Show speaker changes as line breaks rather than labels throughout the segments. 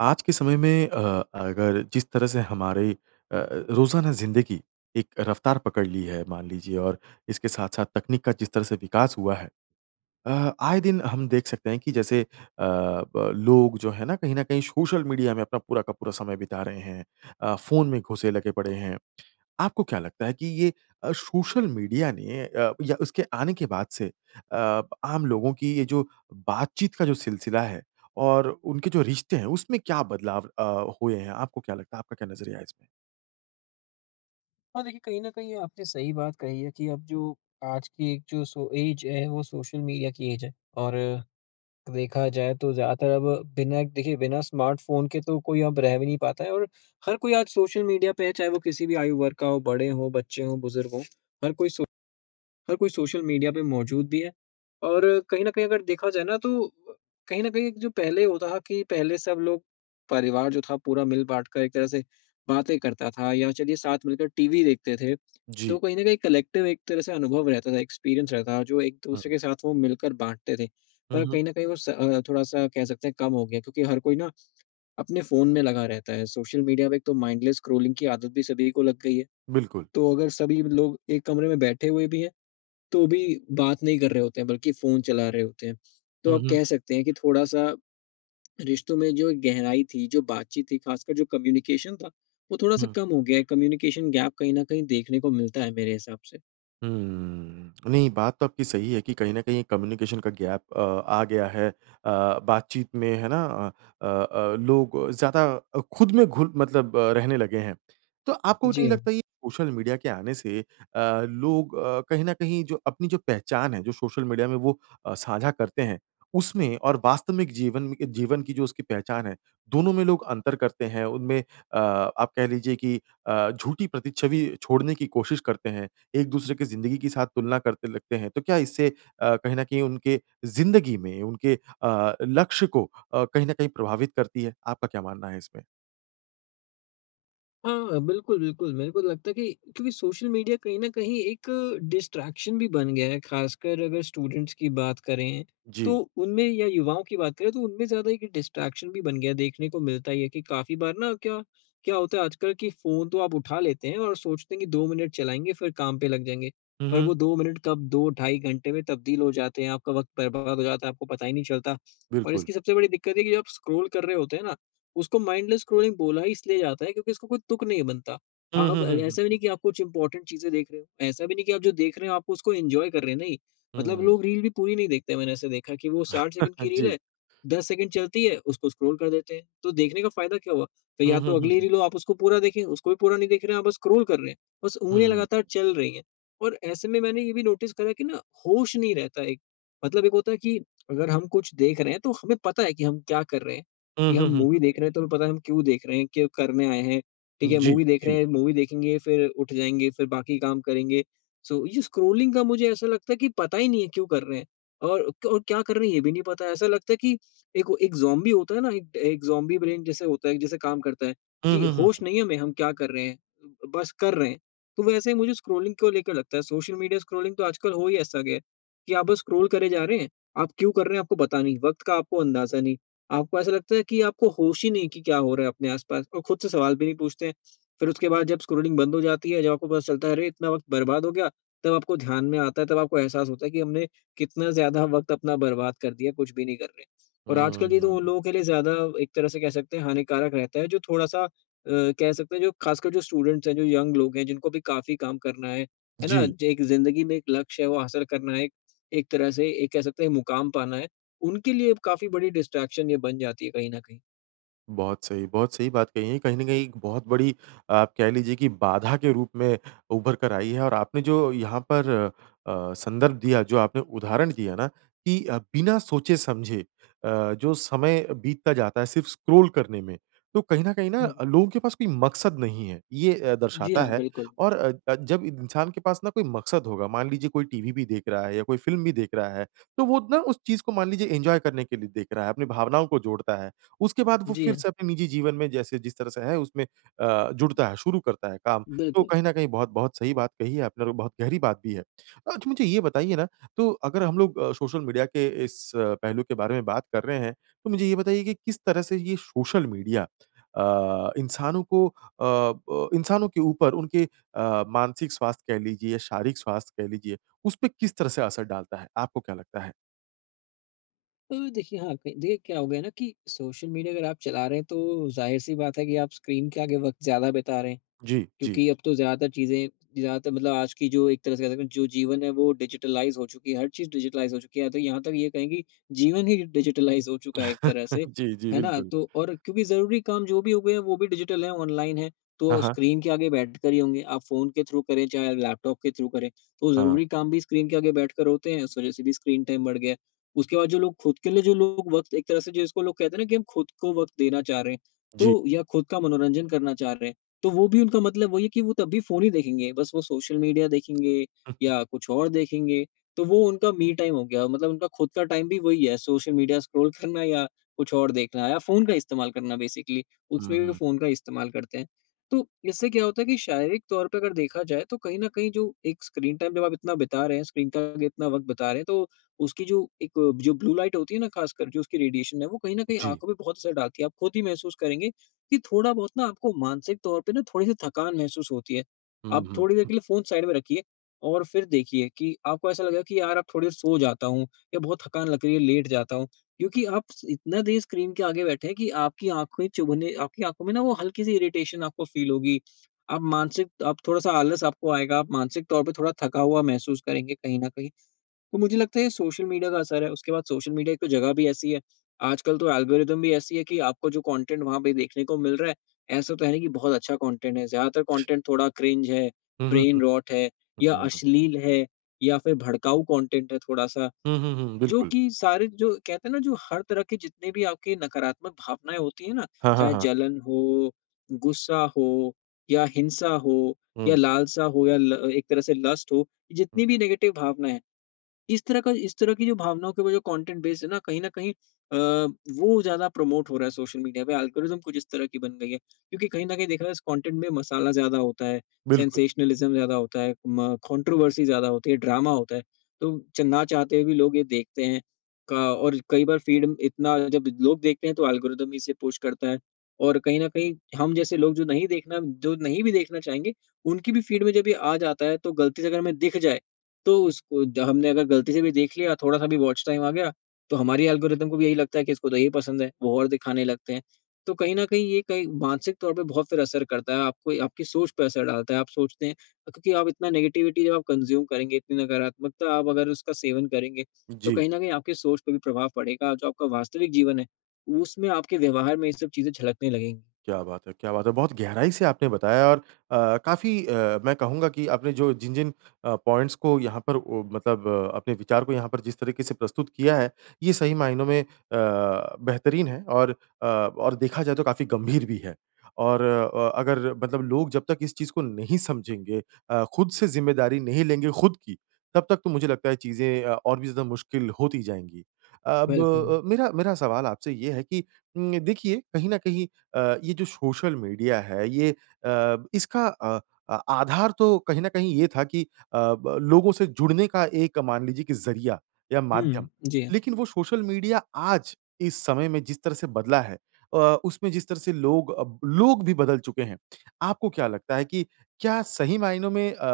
आज के समय में अ, अगर जिस तरह से हमारी अ अ, रोज़ाना जिंदगी, एक रफ़्तार पकड़ ली है मान लीजिए और इसके साथ-साथ तकनीक का जिस तरह से विकास हुआ है। अ, आए दिन हम देख सकते हैं कि जैसे अ, ब लोग जो है ना कहीं न कहीं सोशल मीडिया में अपना पूरा का पूरा समय बिता रहे हैं, अ, फ़ोन में घुसे लगे पड़े हैं। आपको क्या लगता है कि ये अ, सोशल मीडिया ने अ, या उसके आने के बाद से अ, प आम लोगों की ये जो बातचीत का जो सिलसिला है और उनके जो रिश्ते हैं उसमें क्या बदलाव अ, हुए हैं? आपको क्या लगता है? आपका क्या नज़रिया है इसमें?
हाँ देखिए कहीं न कहीं आपने सही बात कही है कि अब जो आज की एक जो सो एज है वो सोशल मीडिया की एज है। और देखा जाए तो ज़्यादातर अब बिना देखिए बिना स्मार्टफ़ोन के तो कोई अब रह भी नहीं पाता है और हर कोई आज सोशल मीडिया पे है चाहे वो किसी भी आयु वर्ग का हो बड़े हो बच्चे हो बुज़ुर्ग हो। हर कोई सो हर कोई सोशल मीडिया पे मौजूद भी है और कहीं न कहीं अगर देखा जाए ना तो अ, कहीं न कहीं एक जो पहले होता कि पहले सब लोग परिवार जो था पूरा मिल-बाँट कर एक तरह से बातें करता था या चलिए साथ मिलकर टीवी देखते थे तो
जी।
कहीं न कहीं कलेक्टिव एक तरह से अनुभव रहता था एक्सपीरियंस रहता जो एक-दूसरे
हुँ।
के साथ वो मिलकर बाँटते थे।
हुँ,
पर अब
हुँ।
कहीं न कहीं वो स अ, थोड़ा-सा कह सकते हैं कम हो गया क्योंकि हर कोई ना अपने फ़ोन में लगा रहता है सोशल मीडिया में एक तो माइंडलेस स्क्रोलिंग की आदत भी सभी को लग गई है।
बिल्कुल।
तो अगर सभी लोग एक कमरे में बैठे हुए भी हैं तो भी बात नहीं कर रहे होते हैं बल्कि फ़ोन चला रहे होते हैं। तो
हुँ,
अब
हुँ।
कह सकते हैं कि थोड़ा-सा रिश्तों में जो एक गहराई थी जो बातचीत थी खासकर जो कम्युनिकेशन था वो थोड़ा-सा
हुँ।
कम हो गया है कम्युनिकेशन गैप कहीं न कहीं देखने को मिलता है मेरे हिसाब से।
हुँ। अ, नहीं, बात तो आपकी सही है कि कहीं न कहीं एक कम्युनिकेशन का गैप अ, आ गया है अ, बातचीत में। है ना? अ अ, लोग ज़्यादा अ, खुद में घुल मतलब रहने लगे हैं। तो आपको
जी,
नहीं लगता,
हाँ।
ये सोशल मीडिया के आने से अ, लोग अ, कहीं न कहीं जो अपनी जो पहचान है, जो सोशल मीडिया में वो अ, साझा करते हैं, उसमें और वास्तविक जीवन म इ जीवन की जो उसकी पहचान है, दोनों में लोग अंतर करते हैं, उनमें अ, आप कह लीजिए कि अ, झूठी प्रति छवि छोड़ने की कोशिश करते हैं, एक-दूसरे की ज़िंदगी के साथ तुलना करते लगते हैं। तो क्या इससे अ, कहीं न कहीं उनके ज़िंदगी में उनके अ, लक्ष्य को अ, कहीं न कहीं प्रभावित करती है? आपका क्या मानना है इसमें?
हाँ, बिल्कुल, बिल्कुल। मेरे को तो लगता है कि क्योंकि सोशल मीडिया कहीं न कहीं एक डिस्ट्रैक्शन भी बन गया है, खासकर अगर स्टूडेंट्स की बात करें, तो
जी।
उनमें या युवाओं की बात करें, तो उनमें ज़्यादा एक डिस्ट्रैक्शन भी बन गया है। देखने को मिलता ही है कि काफ़ी बार ना क्या, क्या होता है आजकल कि फ़ोन तो आप उठा लेते हैं और सोचते हैं कि 2 मिनट चलाएँगे, फिर काम पे लग जाएँगे।
हुँ,
पर
हुँ।
वो 2 मिनट कब 2, ढाई घंटे में तब्दील हो जाते हैं, आपका वक़्त बर्बाद हो जाता है, आपको पता ही नहीं चलता और
बिल्कुल।
इसकी सबसे बड़ी दिक्कत है कि जब आप स्क्रॉल कर रहे होते हैं ना, उसको माइंडलेस स्क्रॉलिंग बोला ही इसलिए जाता है क्योंकि उसका कोई तुक नहीं बनता।
हुँ,
आप
हुँ,
अ,
हुँ, हुँ,
ऐसा भी
हुँ।
नहीं कि आप कुछ इम्पोर्टेंट चीज़ें देख रहे हो। ऐसा भी नहीं कि आप जो देख रहे हो, आपको उसको एन्जॉय कर रहे हैं, नहीं। मतलब
हुँ।
लोग रील भी पूरी नहीं देखते, मैंने ऐसा देखा है कि वो 60 सेकंड की रील
जी।
है, 10 सेकंड चलती है, उसको स्क्रॉल कर देते हैं। तो देखने का फ़ायदा क्या हुआ? तो
हुँ,
या
हुँ,
तो
हुँ,
अगली
हुँ।
रील हो, आप उसको पूरा देखें, उसको भी पूरा नहीं देख रहे हैं, आप बस स्क्रॉल कर रहे हैं। बस उँगलियाँ
हुँ।
लगातार चल रही हैं और ऐसे में मैंने ये भी नोटिस करा है कि ना, होश नहीं रहता एक। मतलब एक होता है कि अगर हम कुछ देख रहे हैं, तो हमें पता है कि हम क्या कर रहे हैं
हुँ,
कि हम
हुँ, हुँ,
मूवी
हुँ।
देख रहे हैं, तो हमें पता है, हम क्यों देख रहे हैं, क्या करने आए हैं। ठीक है,
जी,
मूवी देख रहे
जी।
हैं, मूवी देखेंगे, फिर उठ जाएँगे, फिर बाकी काम करेंगे। सो ये स्क्रोलिंग का मुझे ऐसा लगता है कि पता ही नहीं है, क्यों कर रहे हैं और क और क्या कर रहे हैं? ये भी नहीं पता है। ऐसा लगता है कि एक हो एक ज़ॉम्बी होता है ना, एक अ, एक ज़ॉम्बी ब्रेन जैसे होता है कि जैसे काम करता है
हुँ,
कि
हुँ, हुँ,
होश
हुँ।
नहीं है हमें, हम क्या कर रहे हैं, बस कर रहे हैं। तो वैसे ही मुझे स्क्रॉलिंग को लेकर लगता है। सोशल मीडिया स्क्रोलिंग तो आजकल हो ही ऐसा गया कि आप बस स्क्रॉल करे जा रहे हैं, आप क्यों कर रहे हैं? आपको पता नहीं, वक़्त का आपको अंदाज़ा नहीं। आपको ऐसा लगता है कि आपको होश ही नहीं कि क्या हो रहा है अपने आस-पास और खुद से सवाल भी नहीं पूछते हैं। फिर उसके बाद जब स्क्रॉल बंद हो जाती है, जब आपको पता चलता है, "अरे! इतना वक़्त बर्बाद हो गया।" तब आपको ध्यान में आता है, तब आपको एहसास होता है कि हमने कितना ज़्यादा वक़्त अपना बर्बाद कर दिया, कुछ भी नहीं कर रहे हैं। और आजकल ये तो उन
हुँ।
लोगों के लिए ज़्यादा एक तरह से कह सकते हैं, हानिकारक रहता है, जो थोड़ा-सा अ, कह सकते हैं, जो खासकर जो स्टूडेंट्स हैं, जो यंग लोग हैं, जिनको अभी काफ़ी काम करना है। है ना?
जी।
ज एक ज़िंदगी में एक लक्ष्य है, वो हासिल करना है एक, एक तरह से एक कह सकते हैं, मुकाम पाना है। उनके लिए अब काफ़ी बड़ी डिस्ट्रैक्शन ये बन जाती है कहीं न कहीं।
बहुत सही, बहुत सही बात कही है। कहीं न कहीं एक बहुत बड़ी आप कह लीजिए कि बाधा के रूप में उभरकर आई है और आपने जो यहाँ पर अ, संदर्भ दिया जो आपने उदाहरण दिया ना कि अ, बिना सोचे-समझे अ, जो समय बीतता जाता है सिर्फ़ स्क्रॉल करने में तो कहीं न कहीं ना
हुँ।
लोगों के पास कोई मकसद नहीं है। ये अ,
जी
दर्शाता
हाँ,
है
बिल्कुल।
और अ, जब इंसान के पास ना कोई मकसद होगा मान लीजिए कोई टीवी भी देख रहा है या कोई फ़िल्म भी देख रहा है तो वो ना उस चीज़ को मान लीजिए एन्जॉय करने के लिए देख रहा है। अपनी भावनाओं को जोड़ता है। उसके बाद वो
जी
फ़िर
हाँ।
से अपने निजी जीवन में जैसे जिस तरह से है उसमें अ, जुड़ता है, शुरू करता है काम। तो
बिल्कुल।
कहीं न कहीं बहुत-बहुत सही बात कही है आपने और बहुत गहरी बात भी है। अच्छा मुझे ये बताइए ना, तो अगर हम लोग सोशल मीडिया के इस पहलू के बारे में बात कर रहे हैं। तो मुझे ये बताइए कि किस तरह से ये सोशल मीडिया अ, इंसानों को अ प इंसानों के ऊपर उनके अ, मानसिक स्वास्थ कह लीजिए, शारीरिक स्वास्थ कह लीजिए, उसपे किस तरह से असर डालता है? आपको क्या लगता है?
तो देखिए यहाँ पे, देखिए क्या हो गया ना कि सोशल मीडिया अगर आप चला रहे हैं तो ज़ाहिर सी बात है कि आप स्क्रीन के आगे वक्त ज़्यादा बिता रहे हैं।
जी। जी।
क्योंकि अब तो ज़्यादातर चीज़ें जहाँ तक मतलब आज की जो एक तरह से, जो जीवन है वो डिजिटलाइज़ हो चुकी है हर चीज़ डिजिटलाइज़ हो चुकी है। या तो यहाँ तक ये कहेंगे जीवन ही डिजिटलाइज़ हो चुका है एक तरह से,
जी, जी
है ना?
बिल्कुल।
तो और क्योंकि ज़रूरी काम जो भी हो गए हैं वो भी डिजिटल है, ऑनलाइन है
हाँ,
तो
हाँ।
स्क्रीन के आगे बैठ कर ही होंगे आप फ़ोन के थ्रू करें चाहे लैपटॉप के थ्रू करें तो
हाँ।
ज़रूरी काम भी स्क्रीन के आगे बैठकर होते हैं। इस वजह से भी स्क्रीन टाइम बढ़ गया है। उसके बाद जो लोग खुद के लिए जो लोग वक़्त एक तरह से जिसको लोग कहते हैं ना कि हम खुद को वक़्त देना चाह रहे हैं
जी।
तो या खुद का मनोरंजन करना चाह रहे हैं। तो वो भी उनका मतलब वही है कि वो तब भी फ़ोन ही देखेंगे, बस वो सोशल मीडिया देखेंगे
हुँ।
या कुछ और देखेंगे तो वो उनका मी टाइम हो गया। मतलब उनका खुद का टाइम भी वही है, सोशल मीडिया स्क्रॉल करना या कुछ और देखना या फ़ोन का इस्तेमाल करना बेसिकली
हुँ,
उसमें भी वो
हुँ।
फ़ोन का इस्तेमाल करते हैं। तो इससे क्या होता है कि शारीरिक तौर पे अगर देखा जाए तो कहीं न कहीं जो एक स्क्रीन टाइम जब आप इतना बिता रहे हैं, स्क्रीन के आगे इतना वक़्त बिता रहे हैं तो उसकी जो एक जो ब्लू लाइट होती है ना ख़ास कर जो उसकी रेडिएशन है, वो कहीं न कहीं
जी।
आँखों पे बहुत असर डालती है। आप खुद ही महसूस करेंगे कि थोड़ा-बहुत ना आपको मानसिक तौर पे ना थोड़ी सी थकान महसूस होती है।
हुँ,
आप
हुँ।
थोड़ी देर के लिए फ़ोन साइड में रखिए और फ़िर देखिए कि आपको ऐसा लगेगा कि यार अब थोड़ी देर सो जाता हूँ या बहुत थकान लग रही है, लेट जाता हूँ। क्योंकि आप इतना देर स्क्रीन के आगे बैठे हैं कि आपकी आँखे चुभने आपकी आँखों में ना वो हल्की-सी इरिटेशन आपको फ़ील होगी। अब मानसिक अब थोड़ा-सा आलस आपको आएगा, आप मानसिक तौर पे थोड़ा थका हुआ महसूस करेंगे कहीं न कहीं। तो मुझे लगता है ये सोशल मीडिया का असर है उसके बाद सोशल मीडिया एक तो जगह भी ऐसी है। आजकल तो एल्गोरिदम भी ऐसी है कि आपको जो कॉन्टेन्ट वहाँ पे देखने को मिल रहा है, ऐसा तो है नहीं कि बहुत अच्छा कॉन्टेन्ट है। ज़्यादातर कॉन्टेन्ट थोड़ा क्रिंज है,
हुँ, हुँ,
ब्रेन-रोट है या
हुँ। [unintelligible]
अश्लील है, या फ़िर भड़काऊ कॉन्टेन्ट है थोड़ा-सा।
हुँ, हुँ, हुँ,
जो
बिल्कुल।
कि सारे जो कहते हैं ना जो हर तरह के जितने भी आपके नकारात्मक भावनाएँ होती है ना?
हाँ, हाँ,
चाहे
हाँ।
जलन हो, गुस्सा हो, या हिंसा हो, या
हुँ।
लालसा हो या ल एक तरह से लस्ट हो,
हुँ।
जितनी भी नेगेटिव भावनाएँ है इस तरह का इस तरह की जो भावनाओं के वो जो कॉन्टेन्ट बेस है ना, कहीं न कहीं अ, वो ज़्यादा प्रमोट हो रहा है सोशल मीडिया पे एल्गोरिदम कुछ इस तरह की बन गयी है। क्योंकि कहीं न कहीं देखा जाए इस कॉन्टेन्ट में मसाला ज़्यादा होता है
बिल्कुल।
सेंसेशनलिज़्म ज़्यादा होता है म कॉन्ट्रोवर्सी ज़्यादा होती है, ड्रामा होता है। तो च ना चाहते हुए भी लोग ये देखते हैं। क और कई बार फ़ीड इतना जब लोग देखते हैं तो एल्गोरिदम भी इसे पुश करता है। और कहीं न कहीं हम जैसे लोग जो नहीं देखना, जो नहीं भी देखना चाहेंगे, उनकी भी फ़ीड में जब ये आ जाता है तो गलती से अगर हमें दिख जाए तो उसको द हमने अगर गलती से भी देख लिया, थोड़ा-सा भी वॉच टाइम आ गया, तो हमारी एल्गोरिदम को भी यही लगता है कि इसको तो यही पसंद है, वो और दिखाने लगते हैं। तो कहीं न कहीं ये कहे मानसिक तौर पे बहुत फ़िर असर करता है। आपको आपकी सोच पे असर डालता है आप सोचते हैं क क्योंकि आप इतना नेगेटिविटी जब आप कंज़्यूम करेंगे, इतनी नकारात्मकता आप अगर उसका सेवन करेंगे, तो
जी।
कहीं न कहीं आपके सोच पे भी प्रभाव पड़ेगा। जो आपका वास्तविक जीवन है उसमें आपके व्यवहार में ये सब चीज़ें झलकने लगेंगी।
क्या बात है, क्या बात है! बहुत गहराई से आपने बताया और अ, काफ़ी अ, मैं कहूँगा कि आपने जो जिन-जिन अ, पॉइंट्स को यहाँ पर ओ मतलब अ, अपने विचार को यहाँ पर जिस तरीके से प्रस्तुत किया है। ये सही मायनों में अ, बेहतरीन है और अ, और देखा जाए तो काफ़ी गंभीर भी है। और अ, अगर मतलब लोग जब तक इस चीज़ को नहीं समझेंगे अ, खुद से ज़िम्मेदारी नहीं लेंगे खुद की, तब तक तो मुझे लगता है चीज़ें अ, और भी ज़्यादा मुश्किल होती जाएँगी। अब
बिल्कुल।
अ, मेरा मेरा सवाल आपसे ये है कि उम, देखिए कहीं न कहीं अ, ये जो सोशल मीडिया है ये अ, इसका अ अ, आधार तो कहीं न कहीं ये था कि अ ब लोगों से जुड़ने का एक मान लीजिए की ज़रिया या माध्यम।
हुँ। जी हाँ।
लेकिन वो सोशल मीडिया आज इस समय में जिस तरह से बदला है अ, उसमें जिस तरह से लोग अब, लोग भी बदल चुके हैं। आपको क्या लगता है कि क्या सही मायनों में अ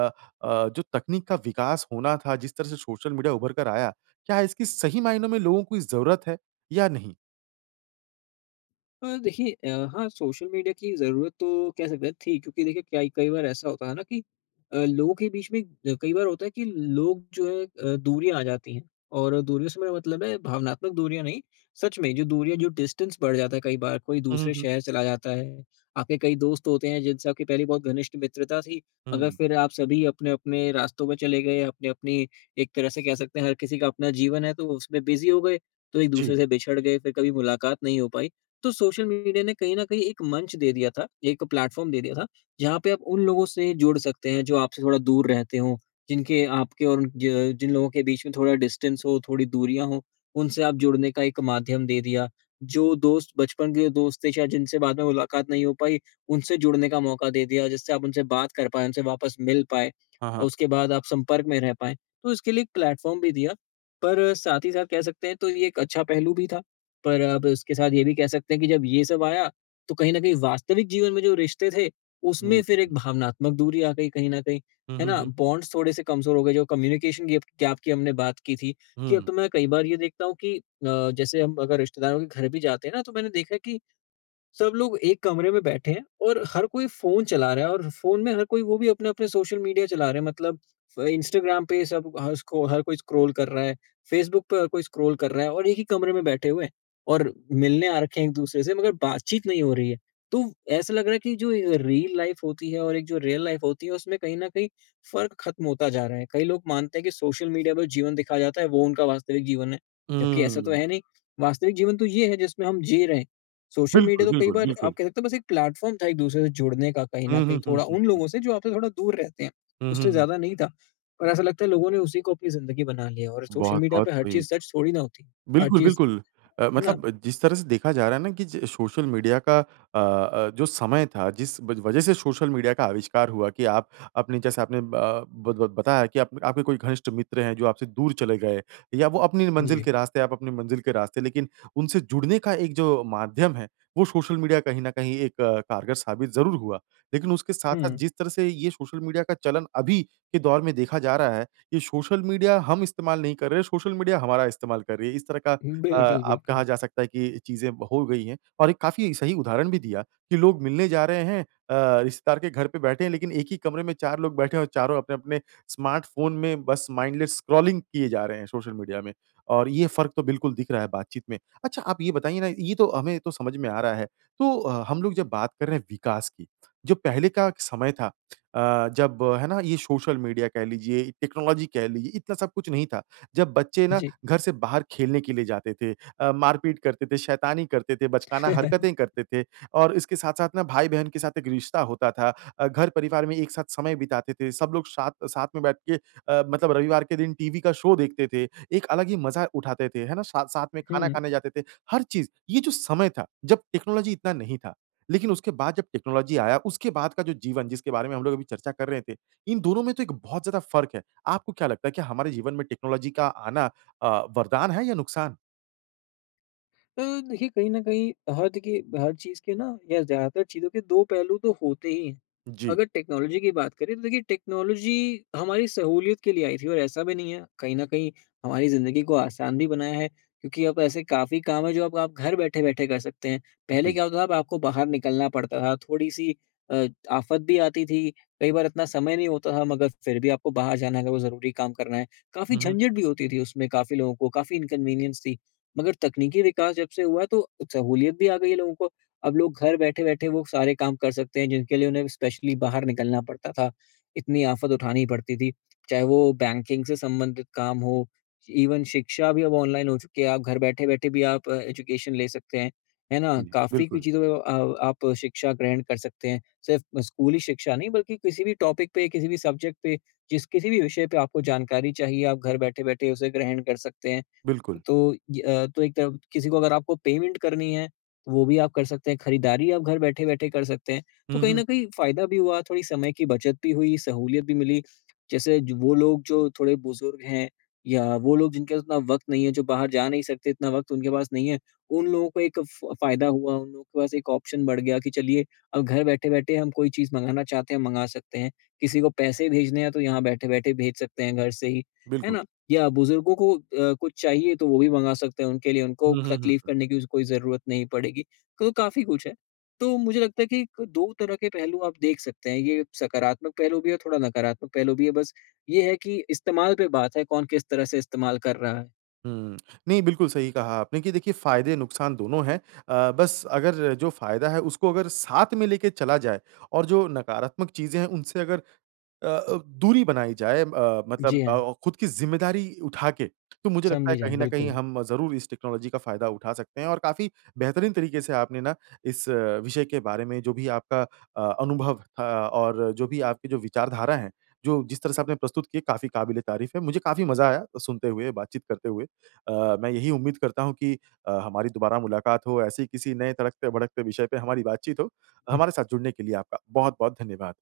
अ, जो तकनीक का विकास होना था जिस तरह से सोशल मीडिया उभर कर आया, क्या इसकी सही मायनों में लोगों की ज़रूरत है या नहीं?
अ, देखिए अ, हाँ सोशल मीडिया की ज़रूरत तो कह सकते हैं थी क्योंकि देखिए क्या कई बार ऐसा होता है ना कि अ, लोगों के बीच में अ, कई बार होता है कि लोग जो है अ, दूरियाँ आ जाती हैं। और दूरियों से मेरा मतलब है भावनात्मक दूरियाँ नहीं, सच में जो दूरियाँ जो डिस्टेंस बढ़ जाता है कई बार। कोई
हुँ, हुँ,
दूसरे
हुँ।
शहर चला जाता है, आपके कई दोस्त होते हैं जिनसे आपकी पहली बहुत घनिष्ठ मित्रता थी, मगर
हुँ।
फिर आप सभी अपने-अपने रास्तों पे चले गए अपनी-अपनी एक तरह से कह सकते हैं, हर किसी के अपना जीवन है तो उसमें बिज़ी हो गए, तो एक-दूसरे
जी।
से बिछड़ गए, फिर कभी मुलाकात नहीं हो पाई। तो सोशल मीडिया ने कहीं न कहीं एक मंच दे दिया था, एक प्लेटफ़ॉर्म दे दिया था जहाँ पे आप उन लोगों से जुड़ सकते हैं जो आपसे थोड़ा दूर रहते हों, जिनके आपके और उन, ज जिन लोगों के बीच में थोड़ा डिस्टेंस हो, थोड़ी दूरियाँ हो, उनसे आप जुड़ने का एक माध्यम दे दिया। जो दोस्त बचपन के दोस्त थे, शायद जिनसे बाद में मुलाकात नहीं हो पाई, उनसे जुड़ने का मौका दे दिया, जिससे आप उनसे बात कर पाएँ, वापस मिल पाएँ
हाँ,
और
हाँ।
उसके बाद आप संपर्क में रह पाएँ। तो इसके लिए एक प्लेटफॉर्म भी दिया, पर साथ ही साथ कह सकते हैं, तो ये एक अच्छा पहलू भी था। पर अब उसके साथ ये भी कह सकते हैं कि जब ये सब आया, तो कहीं न कहीं वास्तविक जीवन में जो रिश्ते थे,
हुँ, हुँ,
उसमें फिर एक
हुँ।
भावनात्मक दूरी आ गई कहीं न कहीं।
हुँ,
है
हुँ,
ना?
हुँ।
बॉन्ड्स थोड़े-से कमज़ोर हो गए, जो कम्युनिकेशन गिप गैप की हमने बात की थी, कि अब
हुँ।
तो मैं कई बार ये देखता हूँ कि अ, जैसे हम अगर रिश्तेदारों के घर भी जाते हैं ना तो मैंने देखा है कि, सब लोग 1 कमरे में बैठे हैं और हर कोई फ़ोन चला रहा है और फ़ोन में हर कोई वो भी अपने-अपने सोशल मीडिया चला रहे हैं। मतलब अ, इंस्टाग्राम पे, सब हसको हर कोई स्क्रॉल कर रहा है, फ़ेसबुक पे हर कोई स्क्रॉल कर रहा है और एक ही कमरे में बैठे हुए, और मिलने आ रखे हैं एक-दूसरे से, मगर बातचीत नहीं हो रही है। तो ऐसा लग रहा है कि जो ए रील लाइफ होती है और एक जो रियल लाइफ होती है उसमें कहीं न कहीं फ़र्क ख़त्म होता जा रहा है। कई लोग मानते हैं कि सोशल मीडिया पे जीवन दिखाया जाता है, वो उनका वास्तविक जीवन है, जबकि ऐसा तो
हुँ।
है नहीं, वास्तविक जीवन तो ये है जिसमें हम जी रहे हैं। सोशल
बिल्कुल,
मीडिया तो कई
बिल्कुल,
बार आप
बिल्कुल।
कह सकते हो बस एक प्लेटफॉर्म था एक-दूसरे से जुड़ने का कहीं न
हुँ, हुँ,
कहीं,
हुँ,
थोड़ा
हुँ,
उन
हुँ।
लोगों से जो आपसे थोड़ा दूर रहते हैं,
हुँ, हुँ,
उससे
हुँ।
ज़्यादा नहीं था। और ऐसा लगता है लोगों ने उसी को अपनी ज़िंदगी बना लिया और सोशल
बहुत,
मीडिया
बहुत
पे हर
सही।
चीज़ सच थोड़ी ना होती, हर
बिल्कुल,
चीज़।
बिल्कुल अ,
है ना?
मतलब जिस तरह से देखा जा रहा है ना कि ज सोशल मीडिया का अ अ, जो समय था जिस व वजह से सोशल मीडिया का आविष्कार हुआ कि आप अपने जैसे आपने अ, बत बत बताया कि आप आपके कोई घनिष्ठ मित्र हैं, जो आपसे दूर चले गए या वो अपनी मंजिल
जी।
के रास्ते आप अपनी मंजिल के रास्ते लेकिन उनसे जुड़ने का एक जो माध्यम है वो सोशल मीडिया कहीं न कहीं एक कारगर साबित ज़रूर हुआ। लेकिन उसके साथ-साथ
हुँ।
जिस तरह से ये सोशल मीडिया का चलन अभी के दौर में देखा जा रहा है, ये सोशल मीडिया हम इस्तेमाल नहीं कर रहे, सोशल मीडिया हमारा इस्तेमाल कर रही है। इस तरह का
उ,
अ,
बिल्कुल,
अब
बिल्कुल।
कहा जा सकता है कि चीज़ें हो गई हैं और एक काफ़ी सही उदाहरण भी दिया कि लोग मिलने जा रहे हैं अ, रिश्तेदार के घर पे बैठे हैं लेकिन, एक ही कमरे में 4 लोग बैठे हैं और चारों अपने-अपने स्मार्टफ़ोन में बस माइंडलेस स्क्रॉलिंग किए जा रहे हैं, सोशल मीडिया में और ये फ़र्क तो बिल्कुल दिख रहा है बातचीत में। अच्छा आप ये बताइए ना, ये तो हमें तो समझ में आ रहा है। तो अ, हम लोग जब बात कर रहे हैं विकास की, जो पहले का समय था अ, जब है ना ये सोशल मीडिया कह लीजिए, टेक्नोलॉजी कह लीजिए, इतना सब कुछ नहीं था। जब बच्चे ना
जी।
घर से बाहर खेलने के लिए जाते थे, अ, मारपीट करते थे, शैतानी करते थे, बचकाना हरकतें करते थे और इसके साथ-साथ ना भाई-बहन के साथ एक रिश्ता होता था। अ, घर-परिवार में एक साथ समय बिताते थे, सब लोग शाथ साथ में बैठ के अ, मतलब रविवार के दिन टीवी का शो देखते थे, एक अलग ही मज़ा उठाते थे, है ना साथ-साथ में खाना
हुँ।
खाने जाते थे, हर चीज़ ये जो समय था जब टेक्नोलॉजी इतना नहीं था। लेकिन उसके बाद जब टेक्नोलॉज़ी आया, उसके बाद का जो जीवन जिसके बारे में हम लोग अभी चर्चा कर रहे थे, इन दोनों में तो एक बहुत ज़्यादा फर्क है। आपको क्या लगता है कि हमारे जीवन में टेक्नोलॉजी का आना अ, वरदान है या नुकसान?
अ, देखिए कहीं न कहीं अ, हाँ देखिए हर चीज़ के ना या ज़्यादातर चीज़ों के 2 पहलू तो होते ही हैं।
जी।
अगर टेक्नोलॉजी की बात करें तो देखिए टेक्नोलॉजी हमारी सहूलियत के लिए आई थी और ऐसा भी नहीं है कहीं न कहीं हमारी ज़िंदगी को आसान भी बनाया है। क्योंकि अब ऐसे काफ़ी काम है, जो अब आप घर बैठे-बैठे कर सकते हैं। पहले
जी।
क्या होता था अब आपको बाहर निकलना पड़ता था। थोड़ी-सी अ, आफ़त भी आती थी। कई बार इतना समय नहीं होता था मगर फिर भी आपको बाहर जाना है अगर वो ज़रूरी काम करना है, काफ़ी
हुँ, हुँ।
झंझट भी होती थी उसमें। काफ़ी लोगों को काफ़ी इनकन्वीनियंस थी। मगर तकनीकी विकास जब से हुआ, तो सहूलियत भी आ गई है लोगों को। अब लोग घर बैठे-बैठे वो सारे काम कर सकते हैं, जिनके लिए उन्हें स्पेशली बाहर निकलना पड़ता था। इतनी आफ़त उठानी पड़ती थी। चाहे वो बैंकिंग से संबंधित काम हो, इवन शिक्षा भी अब ऑनलाइन हो चुकी है। आप घर बैठ-बैठे भी आप एजुकेशन ले सकते हैं। है ना?
जी
काफ़ी कुछ
बिल्कुल।
चीज़ों अ, आप शिक्षा ग्रहण कर सकते हैं। सिर्फ़ स्कूली शिक्षा नहीं, बल्कि किसी भी टॉपिक पे किसी भी सब्जेक्ट पे, जिस किसी भी विषय पे आपको जानकारी चाहिए, आप घर बैठे-बैठे उसे ग्रहण कर सकते हैं।
बिल्कुल।
तो ये अ, तो एक तरफ किसी को अगर आपको पेमेंट करनी है तो वो भी आप कर सकते हैं। खरीदारी आप घर बैठे-बैठे कर सकते हैं। तो
हुँ,
कहीं न
हुँ।
कहीं फ़ायदा भी हुआ, थोड़ी समय की बचत भी हुई, सहूलियत भी मिली। जैसे ज वो लोग जो थोड़े बुज़ुर्ग हैं, या वो लोग जिनके पास उतना वक़्त नहीं है, जो बाहर जा नहीं सकते, इतना वक़्त उनके पास नहीं है। उन लोगों को एक फ फ़ायदा हुआ, उन लोगों के पास एक ऑप्शन बढ़ गया कि चलिए अ, घर बैठे-बैठे हम कोई चीज़ मँगाना चाहते हैं, मँगा सकते हैं। किसी को पैसे भेजने हैं, तो यहाँ बैठे-बैठे भेज सकते हैं घर से ही, है
बिल्कुल।
ना? या बुजुर्गों को अ, कुछ चाहिए तो वो भी मँगा सकते हैं उनके लिए। उनको
हुँ, हुँ,
तकलीफ
हुँ।
करने की ज़ ज़रूरत नहीं पड़ेगी। तो काफ़ी कुछ है। तो मुझे लगता है कि क तो 2 तरह के पहलू आप देख सकते हैं। ये सकारात्मक पहलू भी है और थोड़ा नकारात्मक पहलू भी है। बस ये है कि इस्तेमाल पे बात है कौन किस तरह से इस्तेमाल कर रहा है।
हुँ। नहीं बिल्कुल सही कहा आपने कि देखिए फ़ायदे नुकसान दोनों है। अ, बस अगर जो फ़ायदा है उसको अगर साथ में लेके चला जाए और जो नकारात्मक चीज़ें हैं उनसे अगर अ अ, दूरी बनाई जाए अ, मतलब
जी
अ
हाँ।
अ, खुद की ज़िम्मेदारी उठा के। तो मुझे लगता है
समझी जाएँ,
कहीं न कहीं
बिल्कुल।
हम ज़रूर, इस टेक्नोलॉजी का फ़ायदा उठा सकते हैं। और काफ़ी बेहतरीन तरीके से आपने ना इस विषय के बारे में, जो भी आपका अ, अनुभव था और जो भी आपके जो विचारधारा है, जो जिस तरह से आपने प्रस्तुत की काफ़ी क़ाबिल-ए-तारीफ़ है। मुझे काफ़ी मज़ा आया, सुनते हुए बातचीत करते हुए। अ, मैं यही उम्मीद करता हूँ कि अ, हमारी दोबारा मुलाकात हो, ऐसे ही किसी नए तड़कते-भड़कते विषय पे हमारी बातचीत हो।
हुँ।
हमारे साथ जुड़ने के लिए आपका बहुत-बहुत धन्यवाद।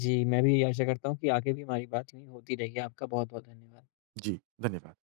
जी मैं भी यही आशा करता हूँ कि आगे भी हमारी बात यूँ ही होती रहेगी। आपका बहुत-बहुत धन्यवाद।
जी, धन्यवाद।